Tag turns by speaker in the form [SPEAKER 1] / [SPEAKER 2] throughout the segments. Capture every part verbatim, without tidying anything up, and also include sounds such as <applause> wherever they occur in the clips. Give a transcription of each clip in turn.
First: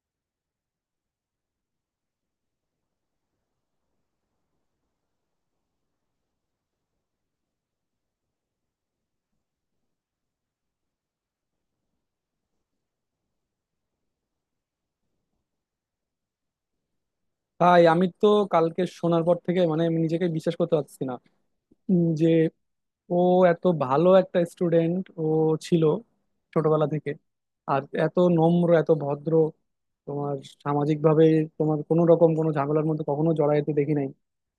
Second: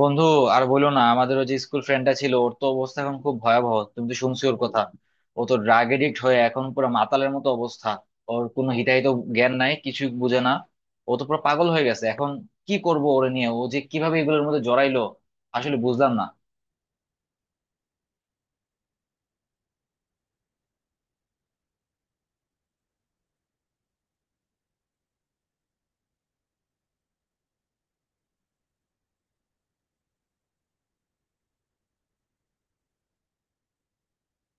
[SPEAKER 1] বন্ধু, আর বলো না। আমাদের ওই যে স্কুল ফ্রেন্ডটা ছিল, ওর তো অবস্থা এখন খুব ভয়াবহ। তুমি তো শুনছো ওর কথা। ও তো ড্রাগ এডিক্ট হয়ে এখন পুরো মাতালের মতো অবস্থা। ওর কোনো হিতাহিত জ্ঞান নাই, কিছু বুঝে না। ও তো পুরো পাগল হয়ে গেছে এখন। কি করব ওরে নিয়ে? ও যে কিভাবে এগুলোর মধ্যে জড়াইলো আসলে বুঝলাম না।
[SPEAKER 2] ভাই আমি তো কালকে শোনার পর থেকে মানে আমি নিজেকে বিশ্বাস করতে পারছি না উম, যে ও এত ভালো একটা স্টুডেন্ট ও ছিল ছোটবেলা থেকে। আর এত নম্র এত ভদ্র, তোমার সামাজিক ভাবে তোমার কোনো রকম কোনো ঝামেলার মধ্যে কখনো জড়াইতে দেখি নাই।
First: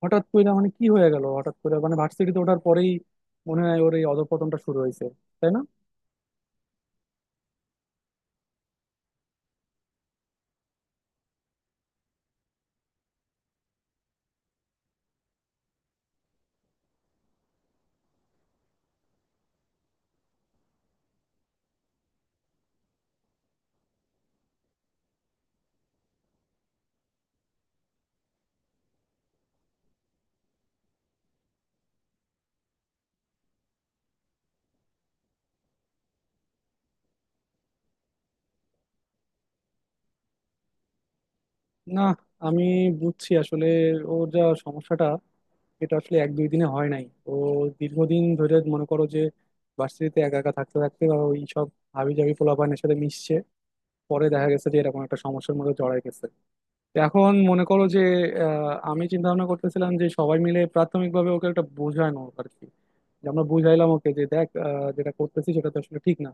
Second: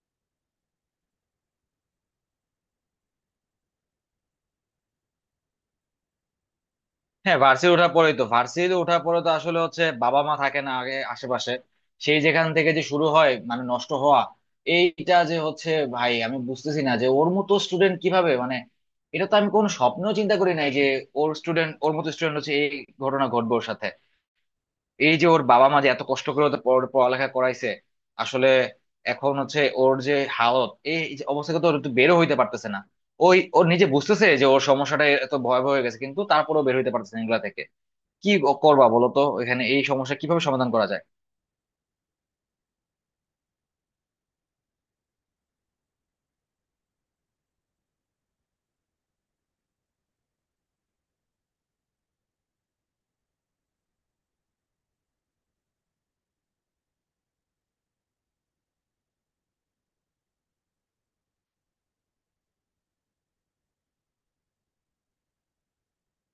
[SPEAKER 2] হঠাৎ করে মানে কি হয়ে গেল, হঠাৎ করে মানে ভার্সিটিতে ওঠার পরেই মনে হয় ওর এই অধঃপতনটা শুরু হয়েছে, তাই না?
[SPEAKER 1] হ্যাঁ, ভার্সিটি ওঠার পরেই তো ভার্সিটি ওঠার পরে তো আসলে হচ্ছে বাবা মা থাকে না আগে আশেপাশে, সেই যেখান থেকে যে শুরু হয় মানে নষ্ট হওয়া। এইটা যে হচ্ছে, ভাই আমি বুঝতেছি না যে ওর মতো স্টুডেন্ট কিভাবে মানে, এটা তো আমি কোনো স্বপ্নেও চিন্তা করি নাই যে ওর স্টুডেন্ট ওর মতো স্টুডেন্ট হচ্ছে এই ঘটনা ঘটবে ওর সাথে। এই যে ওর বাবা মা যে এত কষ্ট করে ওদের পড়া- পড়ালেখা করাইছে আসলে, এখন হচ্ছে ওর যে হালত, এই যে অবস্থা থেকে তো ওর একটু বেরো হইতে পারতেছে না। ওই, ওর নিজে বুঝতেছে যে ওর সমস্যাটা এত ভয়াবহ হয়ে গেছে কিন্তু তারপরেও বের হইতে পারতেছে না এগুলা থেকে। কি করবা বলো তো, এখানে এই সমস্যা কিভাবে সমাধান করা যায়?
[SPEAKER 2] না, আমি বুঝছি আসলে ওর যা সমস্যাটা, এটা আসলে এক দুই দিনে হয় নাই। ও দীর্ঘদিন ধরে মনে করো যে ভার্সিটিতে একা একা থাকতে থাকতে বা ওই সব হাবি জাবি পোলাপানের সাথে মিশছে, পরে দেখা গেছে যে এরকম একটা সমস্যার মধ্যে জড়ায় গেছে। তো এখন মনে করো যে আহ, আমি চিন্তা ভাবনা করতেছিলাম যে সবাই মিলে প্রাথমিকভাবে ওকে একটা বোঝানো আর কি, যে আমরা বুঝাইলাম ওকে যে দেখ আহ, যেটা করতেছি সেটা তো আসলে ঠিক না।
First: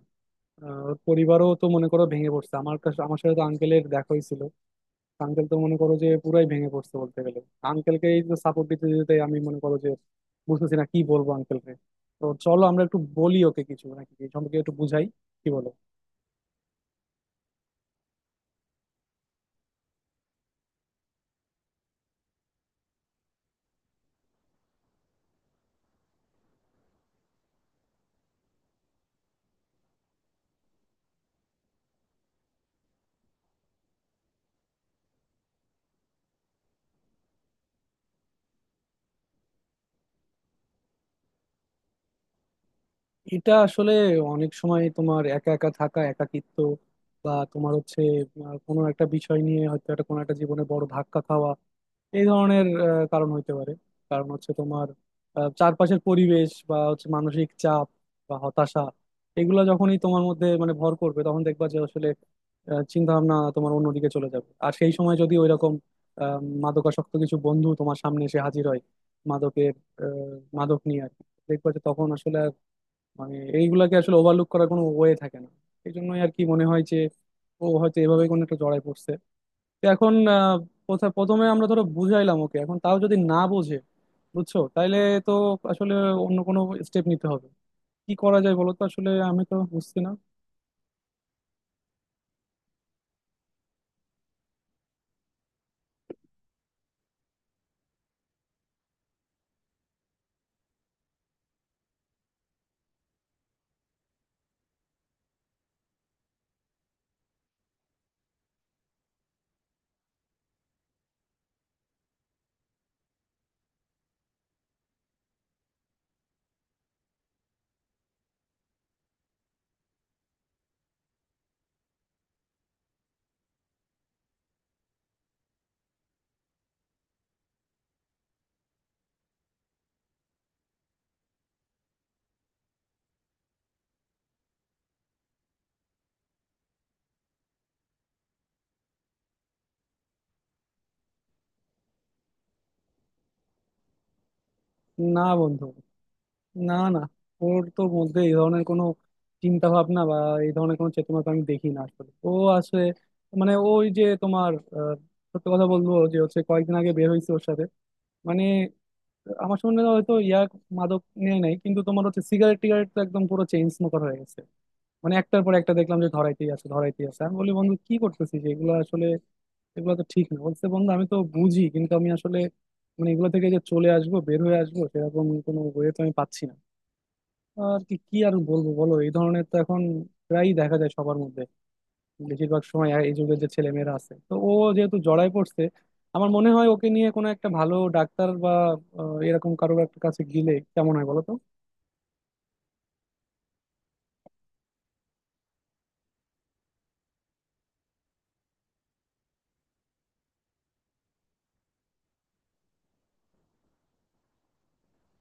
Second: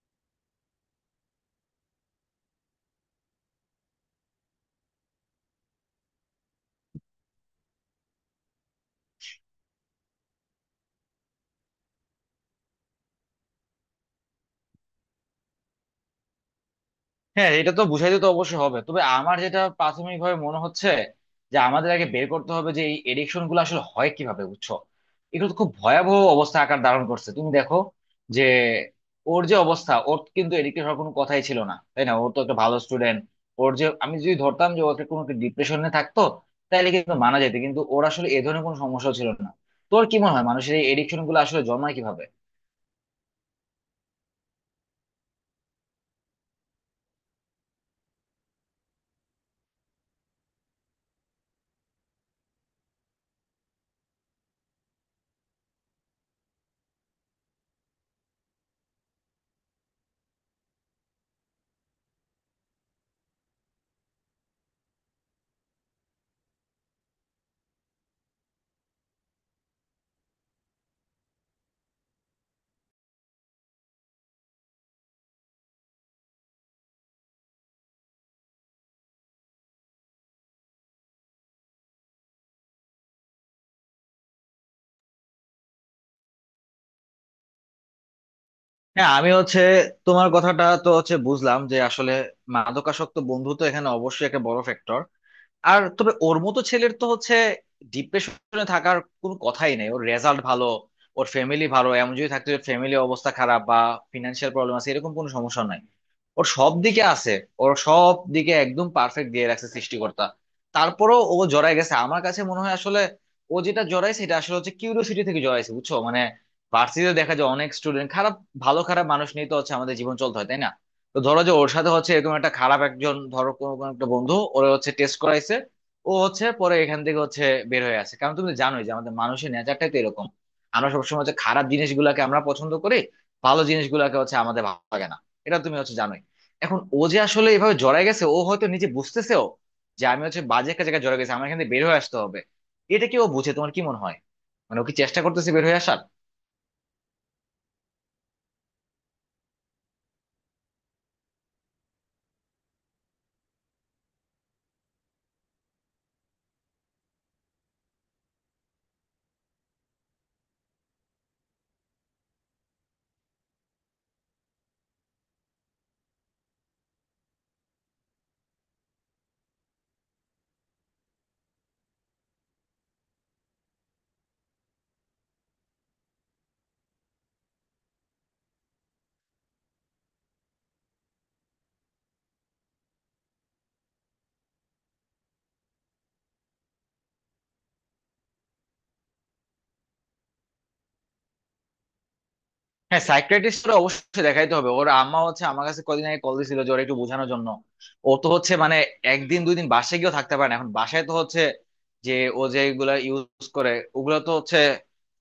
[SPEAKER 2] আহ, ওর পরিবারও তো মনে করো ভেঙে পড়ছে, আমার কাছে আমার সাথে তো আঙ্কেলের দেখা হয়েছিল, আঙ্কেল তো মনে করো যে পুরাই ভেঙে পড়ছে বলতে গেলে। আঙ্কেলকে এই তো সাপোর্ট দিতে দিতে আমি মনে করো যে বুঝতেছি না কি বলবো আঙ্কেলকে। তো চলো আমরা একটু বলি ওকে কিছু, নাকি এই সম্পর্কে একটু বুঝাই, কি বলো?
[SPEAKER 1] হ্যাঁ, এটা তো বুঝাইতে তো অবশ্যই হবে, তবে আমার যেটা প্রাথমিকভাবে মনে হচ্ছে যে আমাদের আগে বের করতে হবে যে এই এডিকশন গুলো আসলে হয় কিভাবে, বুঝছো? এগুলো তো খুব ভয়াবহ অবস্থা আকার ধারণ করছে, তুমি দেখো যে ওর যে অবস্থা, ওর কিন্তু এডিক্টেড হওয়ার কোনো কথাই ছিল না, তাই না? ওর তো একটা ভালো স্টুডেন্ট। ওর যে, আমি যদি ধরতাম যে ওকে কোনো ডিপ্রেশনে থাকতো তাহলে কিন্তু মানা যেত, কিন্তু ওর আসলে এ ধরনের কোনো সমস্যা ছিল না। তোর কি মনে হয় মানুষের এই এডিকশন গুলো আসলে জন্মায় কিভাবে?
[SPEAKER 2] এটা আসলে অনেক সময় তোমার একা একা থাকা, একাকিত্ব, বা তোমার হচ্ছে আহ, কোনো একটা বিষয় নিয়ে হয়তো একটা কোনো একটা জীবনে বড় ধাক্কা খাওয়া, এই ধরনের আহ, কারণ হইতে পারে। কারণ হচ্ছে তোমার আহ, চারপাশের পরিবেশ বা হচ্ছে মানসিক চাপ বা হতাশা, এগুলা যখনই তোমার মধ্যে মানে ভর করবে তখন দেখবা যে আসলে চিন্তা ভাবনা তোমার অন্যদিকে চলে যাবে। আর সেই সময় যদি ওইরকম আহ, মাদকাসক্ত কিছু বন্ধু তোমার সামনে এসে হাজির হয়, মাদকের আহ, মাদক নিয়ে আর কি, দেখবা যে তখন আসলে আর মানে এইগুলাকে আসলে ওভারলুক করার কোনো ওয়ে থাকে না। এই জন্যই আর কি মনে হয় যে ও হয়তো এভাবে কোনো একটা জড়ায় পড়ছে। তো এখন আহ, প্রথা- প্রথমে আমরা ধরো বুঝাইলাম ওকে, এখন তাও যদি না বোঝে, বুঝছো, তাইলে তো আসলে অন্য কোনো স্টেপ নিতে হবে। কি করা যায় বলো তো, আসলে
[SPEAKER 1] হ্যাঁ, আমি
[SPEAKER 2] আমি তো
[SPEAKER 1] হচ্ছে
[SPEAKER 2] বুঝছি না।
[SPEAKER 1] তোমার কথাটা তো হচ্ছে বুঝলাম যে আসলে মাদকাসক্ত বন্ধু তো এখানে অবশ্যই একটা বড় ফ্যাক্টর। আর তবে ওর মতো ছেলের তো হচ্ছে ডিপ্রেশনে থাকার কোনো কথাই নেই। ওর রেজাল্ট ভালো, ওর ফ্যামিলি ভালো। এমন যদি থাকতে ফ্যামিলি অবস্থা খারাপ বা ফিনান্সিয়াল প্রবলেম আছে, এরকম কোনো সমস্যা নাই। ওর সব দিকে আছে, ওর সব দিকে একদম পারফেক্ট দিয়ে রাখছে সৃষ্টিকর্তা। তারপরও ও জড়ায় গেছে। আমার কাছে মনে হয় আসলে ও যেটা জড়াইছে এটা আসলে হচ্ছে কিউরিওসিটি থেকে জড়াইছে, বুঝছো? মানে ভার্সিটিতে দেখা যায় অনেক স্টুডেন্ট খারাপ, ভালো খারাপ মানুষ নিয়ে তো হচ্ছে আমাদের জীবন চলতে হয়, তাই না? তো ধরো যে ওর সাথে হচ্ছে এরকম একটা খারাপ একজন ধরো কোনো কোনো একটা বন্ধু ওরে হচ্ছে টেস্ট করাইছে, ও হচ্ছে পরে এখান থেকে হচ্ছে বের হয়ে আসে। কারণ তুমি তো জানোই যে আমাদের মানুষের নেচারটাই তো এরকম, আমরা সবসময় হচ্ছে খারাপ জিনিসগুলোকে আমরা পছন্দ করি, ভালো জিনিসগুলোকে হচ্ছে আমাদের ভালো লাগে না। এটা তুমি হচ্ছে জানোই। এখন ও যে আসলে এভাবে জড়ায় গেছে, ও হয়তো নিজে বুঝতেছেও যে আমি হচ্ছে বাজে একটা জায়গায় জড়ায় গেছি, আমার এখান থেকে বের হয়ে আসতে হবে। এটা কি ও বুঝে, তোমার কি মনে হয়? মানে ও কি চেষ্টা
[SPEAKER 2] না
[SPEAKER 1] করতেছে বের
[SPEAKER 2] বন্ধু,
[SPEAKER 1] হয়ে আসার?
[SPEAKER 2] না, না, ওর তো মধ্যে এই ধরনের কোনো চিন্তা ভাবনা বা এই ধরনের কোনো চেতনা তো আমি দেখি না আসলে। ও আছে মানে ওই যে তোমার আহ, সত্যি কথা বলবো যে হচ্ছে কয়েকদিন আগে বের হয়েছে ওর সাথে মানে আমার সঙ্গে, হয়তো ইয়াক মাদক নিয়ে নাই কিন্তু তোমার হচ্ছে সিগারেট টিগারেট তো একদম পুরো চেইন স্মোকার হয়ে গেছে। মানে একটার পর একটা দেখলাম যে ধরাইতেই আছে ধরাইতেই আছে। আমি বলি বন্ধু কি করতেছিস এগুলো আসলে, এগুলো তো ঠিক না। বলছে বন্ধু আমি তো বুঝি, কিন্তু আমি আসলে মানে এগুলো থেকে যে চলে আসবো, বের হয়ে আসবো সেরকম কোনো ওয়ে তো আমি পাচ্ছি না। আর কি কি আর বলবো বলো, এই ধরনের তো এখন প্রায়ই দেখা যায় সবার মধ্যে, বেশিরভাগ সময় এই যুগের যে ছেলে মেয়েরা আছে। তো ও যেহেতু জড়ায় পড়ছে, আমার মনে হয় ওকে নিয়ে কোনো একটা ভালো ডাক্তার বা আহ, এরকম কারোর একটা কাছে গেলে কেমন হয় বলো তো?
[SPEAKER 1] হ্যাঁ, সাইকিয়াট্রিস্ট অবশ্যই দেখাইতে হবে। ওর আম্মা হচ্ছে আমার কাছে কদিন আগে কল দিছিল যে ওর একটু বোঝানোর জন্য। ও তো হচ্ছে মানে একদিন দুই দিন বাসায় গিয়েও থাকতে পারে না এখন। বাসায় তো হচ্ছে যে ও যেগুলা ইউজ করে ওগুলো তো হচ্ছে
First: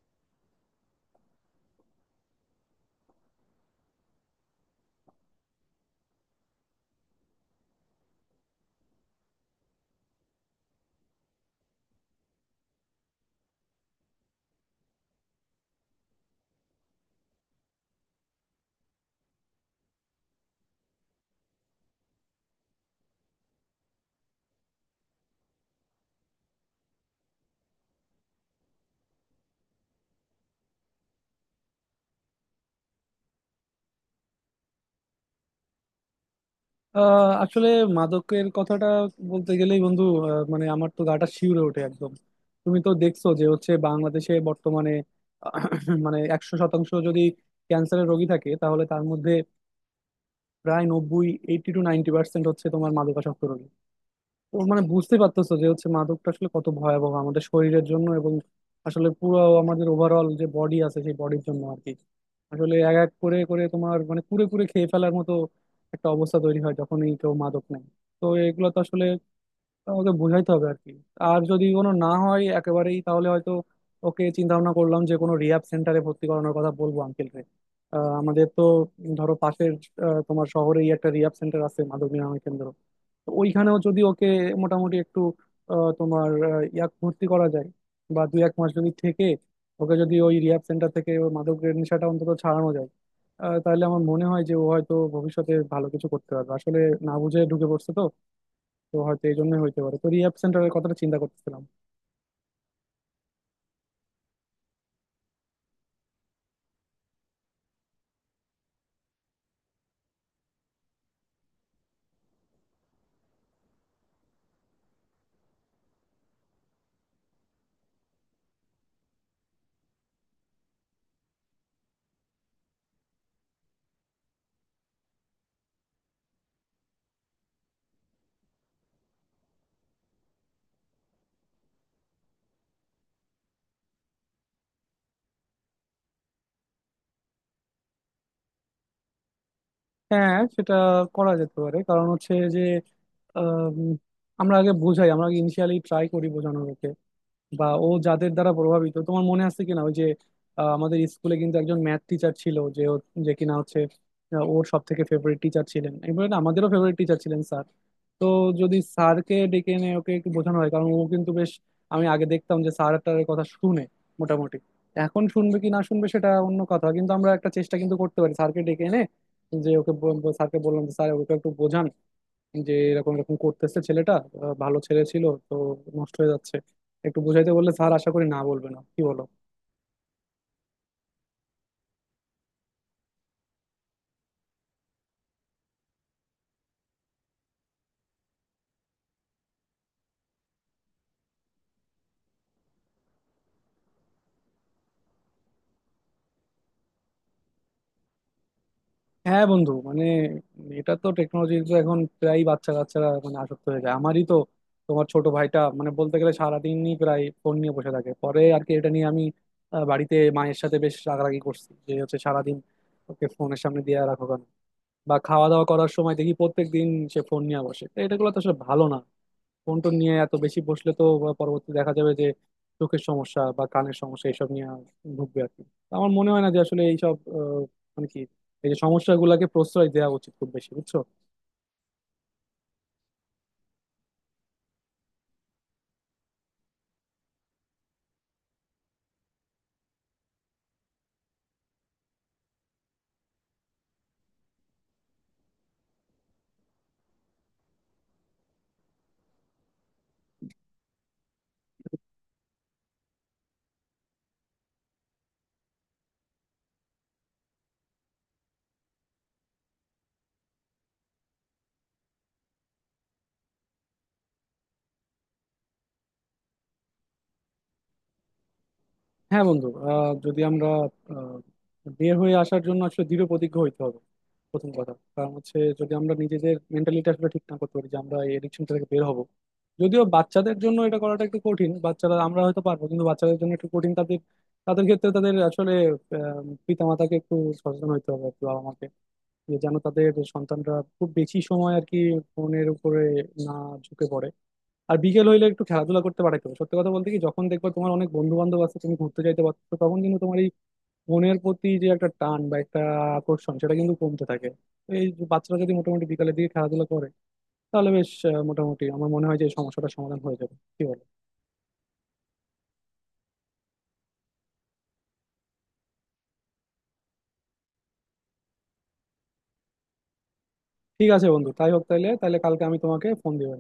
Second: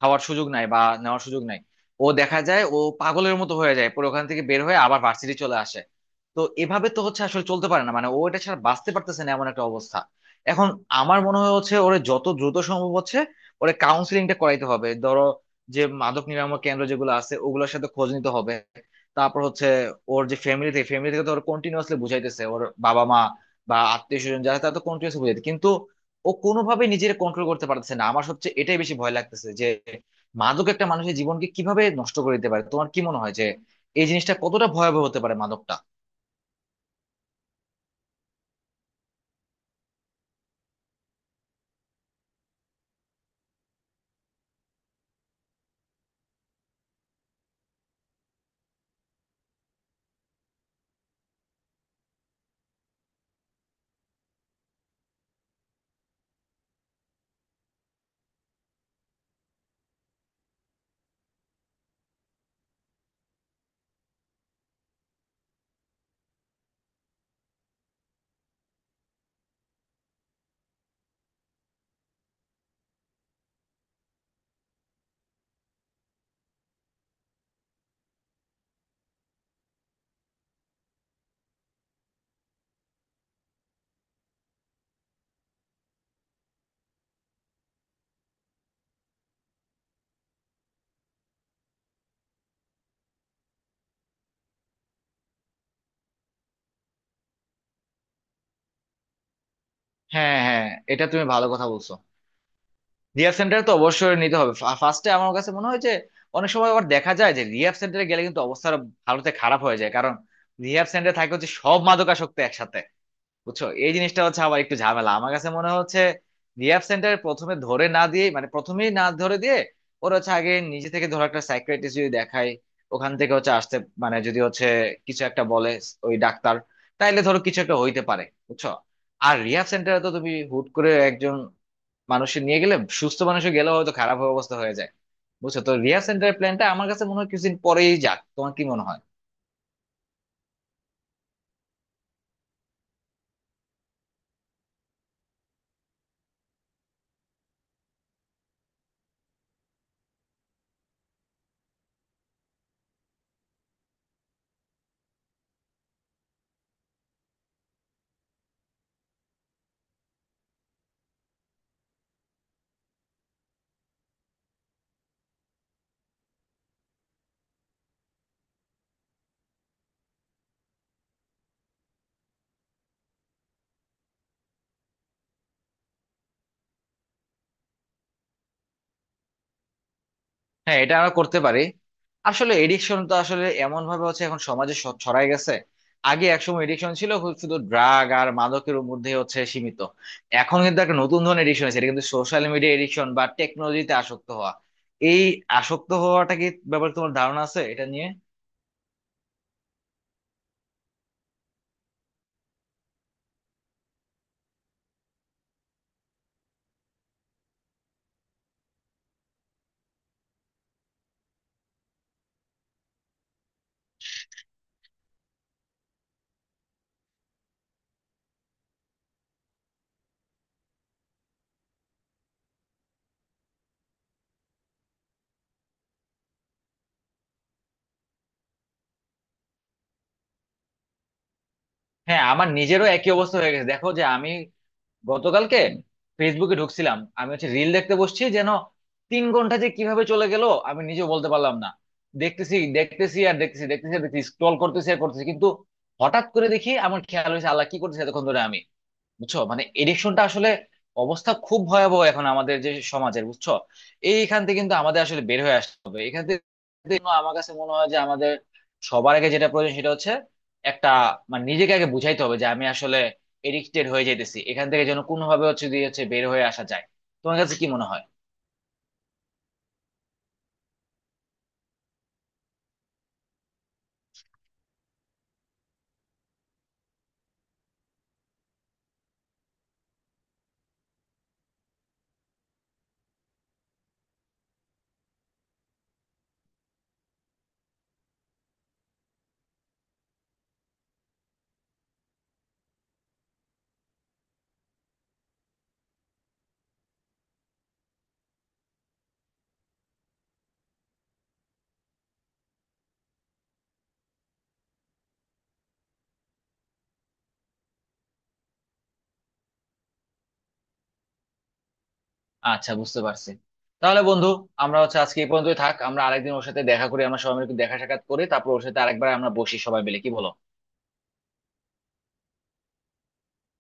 [SPEAKER 1] খাওয়ার সুযোগ নাই বা নেওয়ার সুযোগ নাই। ও দেখা যায় ও পাগলের মতো হয়ে যায়, পরে ওখান থেকে বের হয়ে আবার ভার্সিটি চলে আসে। তো এভাবে তো হচ্ছে আসলে চলতে পারে না, মানে ও এটা ছাড়া বাঁচতে পারতেছে না, এমন একটা অবস্থা। এখন আমার মনে হয় হচ্ছে ওরে যত দ্রুত সম্ভব হচ্ছে ওরে কাউন্সিলিংটা করাইতে হবে। ধরো যে মাদক নিরাময় কেন্দ্র যেগুলো আছে ওগুলোর সাথে খোঁজ নিতে হবে। তারপর হচ্ছে ওর যে ফ্যামিলি থেকে ফ্যামিলি থেকে তো ওর কন্টিনিউয়াসলি বুঝাইতেছে ওর বাবা মা বা আত্মীয় স্বজন যারা, তারা তো কন্টিনিউয়াসলি বুঝাইতে কিন্তু ও কোনোভাবে নিজের কন্ট্রোল করতে পারতেছে না। আমার সবচেয়ে এটাই বেশি ভয় লাগতেছে যে মাদক একটা মানুষের জীবনকে কিভাবে নষ্ট করে দিতে পারে। তোমার কি মনে হয় যে এই জিনিসটা কতটা ভয়াবহ হতে পারে মাদকটা?
[SPEAKER 2] আহ, আসলে মাদকের কথাটা বলতে গেলেই বন্ধু আহ, মানে আমার তো গাটা শিউরে ওঠে একদম। তুমি তো দেখছো যে হচ্ছে বাংলাদেশে বর্তমানে <coughs> আহ, মানে একশো শতাংশ যদি ক্যান্সারের রোগী থাকে, তাহলে তার মধ্যে প্রায় নব্বই, এইটি টু নাইনটি পার্সেন্ট হচ্ছে তোমার মাদকাসক্ত রোগী। তো মানে বুঝতে পারতেছো যে হচ্ছে মাদকটা আসলে কত ভয়াবহ আমাদের শরীরের জন্য, এবং আসলে পুরো আমাদের ওভারঅল যে বডি আছে সেই বডির জন্য আর কি। আসলে এক এক করে করে তোমার মানে কুড়ে কুড়ে খেয়ে ফেলার মতো একটা অবস্থা তৈরি হয় যখনই কেউ মাদক নেয়। তো এগুলো তো আসলে ওকে বোঝাইতে হবে আর কি। আর যদি কোনো না হয় একেবারেই, তাহলে হয়তো ওকে, চিন্তা ভাবনা করলাম যে কোনো রিহ্যাব সেন্টারে ভর্তি করানোর কথা বলবো আঙ্কেলকে। আমাদের তো ধরো পাশের আহ, তোমার শহরেই একটা রিহ্যাব সেন্টার আছে, মাদক নিরাময় কেন্দ্র। তো ওইখানেও যদি ওকে মোটামুটি একটু আহ, তোমার আহ, ইয়াক ভর্তি করা যায়, বা দুই এক মাস যদি থেকে ওকে, যদি ওই রিহ্যাব সেন্টার থেকে ওর মাদকের নেশাটা অন্তত ছাড়ানো যায়, আহ, তাহলে আমার মনে হয় যে ও হয়তো ভবিষ্যতে ভালো কিছু করতে পারবে আসলে। না বুঝে ঢুকে পড়ছে তো, তো হয়তো এই জন্যই হইতে পারে, তো রিহ্যাব
[SPEAKER 1] হ্যাঁ, হ্যাঁ,
[SPEAKER 2] সেন্টারের কথাটা
[SPEAKER 1] এটা
[SPEAKER 2] চিন্তা
[SPEAKER 1] তুমি ভালো
[SPEAKER 2] করতেছিলাম।
[SPEAKER 1] কথা বলছো। রিহাব সেন্টার তো অবশ্যই নিতে হবে। ফার্স্টে আমার কাছে মনে হয় যে অনেক সময় আবার দেখা যায় যে রিহাব সেন্টারে গেলে কিন্তু অবস্থা আরো ভালোতে খারাপ হয়ে যায়, কারণ রিহাব সেন্টারে থাকে হচ্ছে সব মাদকাসক্ত একসাথে, বুঝছো? এই জিনিসটা হচ্ছে আবার একটু ঝামেলা। আমার কাছে মনে হচ্ছে রিহ্যাব সেন্টার প্রথমে ধরে না দিয়ে, মানে প্রথমেই না ধরে দিয়ে, ওরা হচ্ছে আগে নিজে থেকে ধরো একটা সাইকিয়াট্রিস্ট যদি দেখায়, ওখান থেকে হচ্ছে আসতে, মানে যদি হচ্ছে কিছু একটা বলে ওই ডাক্তার, তাইলে ধরো কিছু একটা হইতে পারে, বুঝছো? আর রিহ্যাব সেন্টারে তো তুমি হুট করে একজন মানুষের নিয়ে গেলে সুস্থ মানুষের গেলেও হয়তো খারাপ অবস্থা হয়ে যায়, বুঝছো? তো রিহ্যাব সেন্টারের প্ল্যানটা আমার কাছে মনে হয় কিছুদিন পরেই যাক, তোমার কি মনে হয়?
[SPEAKER 2] হ্যাঁ, সেটা করা যেতে পারে। কারণ হচ্ছে যে আম, আমরা আগে বুঝাই, আমরা আগে ইনিশিয়ালি ট্রাই করি বোঝানোর, বা ও যাদের দ্বারা প্রভাবিত, তোমার মনে আছে কিনা ওই যে আহ, আমাদের স্কুলে কিন্তু একজন ম্যাথ টিচার ছিল যে ও- যে কিনা হচ্ছে আহ, ওর সব থেকে ফেভারিট টিচার ছিলেন, এবারে না, আমাদেরও ফেভারিট টিচার ছিলেন স্যার। তো যদি স্যারকে ডেকে এনে ওকে একটু বোঝানো হয়, কারণ ও কিন্তু বেশ, আমি আগে দেখতাম যে স্যারটার কথা শুনে মোটামুটি, এখন শুনবে কি না শুনবে সেটা অন্য কথা, কিন্তু আমরা একটা চেষ্টা কিন্তু করতে পারি স্যারকে ডেকে এনে, যে ওকে, স্যারকে বললাম যে স্যার ওকে একটু বোঝান, যে এরকম এরকম করতেছে ছেলেটা, আহ, ভালো ছেলে ছিল তো, নষ্ট হয়ে যাচ্ছে, একটু বুঝাইতে বললে স্যার আশা করি না বলবে না, কি বলো?
[SPEAKER 1] হ্যাঁ, এটা আমরা করতে পারি। আসলে এডিকশন তো আসলে এমন ভাবে হচ্ছে এখন সমাজে স- ছড়ায় গেছে। আগে একসময় এডিকশন ছিল হু- শুধু ড্রাগ আর মাদকের মধ্যে হচ্ছে সীমিত, এখন কিন্তু একটা নতুন ধরনের এডিকশন আছে, এটা কিন্তু সোশ্যাল মিডিয়া এডিকশন বা টেকনোলজিতে আসক্ত হওয়া। এই আসক্ত হওয়াটা কি ব্যাপারে তোমার ধারণা আছে এটা নিয়ে?
[SPEAKER 2] হ্যাঁ বন্ধু মানে এটা তো টেকনোলজি তো এখন প্রায় বাচ্চা কাচ্চারা মানে আসক্ত হয়ে যায়। আমারই তো তোমার ছোট ভাইটা মানে বলতে গেলে সারাদিনই প্রায় ফোন নিয়ে বসে থাকে। পরে আর কি এটা নিয়ে আমি আহ, বাড়িতে মায়ের সাথে বেশ রাগারাগি করছি যে হচ্ছে সারাদিন ওকে ফোনের সামনে দিয়ে রাখো কেন, বা খাওয়া দাওয়া করার সময় দেখি প্রত্যেক দিন সে ফোন নিয়ে বসে। তো এটাগুলো তো আসলে ভালো না। ফোন টোন নিয়ে এত বেশি বসলে তো পরবর্তী দেখা যাবে যে চোখের সমস্যা বা কানের সমস্যা এইসব নিয়ে ভুগবে আর কি। তো আমার মনে হয় না যে আসলে এইসব আহ, মানে কি এই যে সমস্যাগুলোকে প্রশ্রয় দেওয়া উচিত খুব বেশি, বুঝছো?
[SPEAKER 1] হ্যাঁ, আমার নিজেরও একই অবস্থা হয়ে গেছে। দেখো যে আমি গতকালকে ফেসবুকে ঢুকছিলাম, আমি হচ্ছে রিল দেখতে বসছি, যেন তিন ঘন্টা যে কিভাবে চলে গেল আমি নিজেও বলতে পারলাম না। দেখতেছি দেখতেছি আর দেখতেছি দেখতেছি আর দেখতেছি, স্ক্রল করতেছি আর করতেছি, কিন্তু হঠাৎ করে দেখি আমার খেয়াল হয়েছে আল্লাহ কি করতেছে এতক্ষণ ধরে আমি, বুঝছো? মানে এডিকশনটা আসলে অবস্থা খুব ভয়াবহ এখন আমাদের যে সমাজের, বুঝছো? এইখান থেকে কিন্তু আমাদের আসলে বের হয়ে আসতে হবে এখান থেকে, কিন্তু আমার কাছে মনে হয় যে আমাদের সবার আগে যেটা প্রয়োজন সেটা হচ্ছে একটা মানে নিজেকে আগে বুঝাইতে হবে যে আমি আসলে এডিক্টেড হয়ে যাইতেছি, এখান থেকে যেন কোনোভাবে হচ্ছে দিয়ে হচ্ছে বের হয়ে আসা যায়। তোমার কাছে কি মনে হয়?
[SPEAKER 2] হ্যাঁ বন্ধু আহ, যদি আমরা আহ, বের হয়ে আসার জন্য আসলে দৃঢ় প্রতিজ্ঞ হইতে হবে প্রথম কথা। কারণ হচ্ছে যদি আমরা নিজেদের মেন্টালিটি আসলে ঠিক না করতে পারি যে আমরা এই এডিকশন থেকে বের হব, যদিও বাচ্চাদের জন্য এটা করাটা একটু কঠিন, বাচ্চারা, আমরা হয়তো পারবো কিন্তু বাচ্চাদের জন্য একটু কঠিন, তাদের তাদের ক্ষেত্রে তাদের আসলে আহ, পিতামাতাকে একটু সচেতন হতে হবে আর কি, বাবা মাকে, যে যেন তাদের সন্তানরা খুব বেশি সময় আর কি ফোনের উপরে না ঝুঁকে পড়ে। আর বিকেল হইলে একটু খেলাধুলা করতে পাঠাতে হবে। সত্যি কথা বলতে কি, যখন দেখবা তোমার অনেক বন্ধু বান্ধব আছে, তুমি ঘুরতে যাইতে পারছো, তখন কিন্তু তোমার এই ফোনের প্রতি যে একটা টান বা একটা আকর্ষণ সেটা কিন্তু কমতে থাকে। তো এই যে বাচ্চারা যদি মোটামুটি বিকালের দিকে খেলাধুলা করে, তাহলে বেশ আহ, মোটামুটি আমার মনে হয় যে এই সমস্যাটার সমাধান হয়ে যাবে, কি বলো?
[SPEAKER 1] আচ্ছা, বুঝতে পারছি। তাহলে বন্ধু, আমরা হচ্ছে আজকে এই পর্যন্তই থাক, আমরা আরেকদিন ওর সাথে দেখা করি, আমরা সবাই মিলে একটু দেখা সাক্ষাৎ করি, তারপর ওর সাথে আরেকবার আমরা বসি সবাই মিলে, কি বলো?
[SPEAKER 2] ঠিক আছে বন্ধু, তাই হোক তাইলে। তাহলে কালকে আমি তোমাকে ফোন দিব।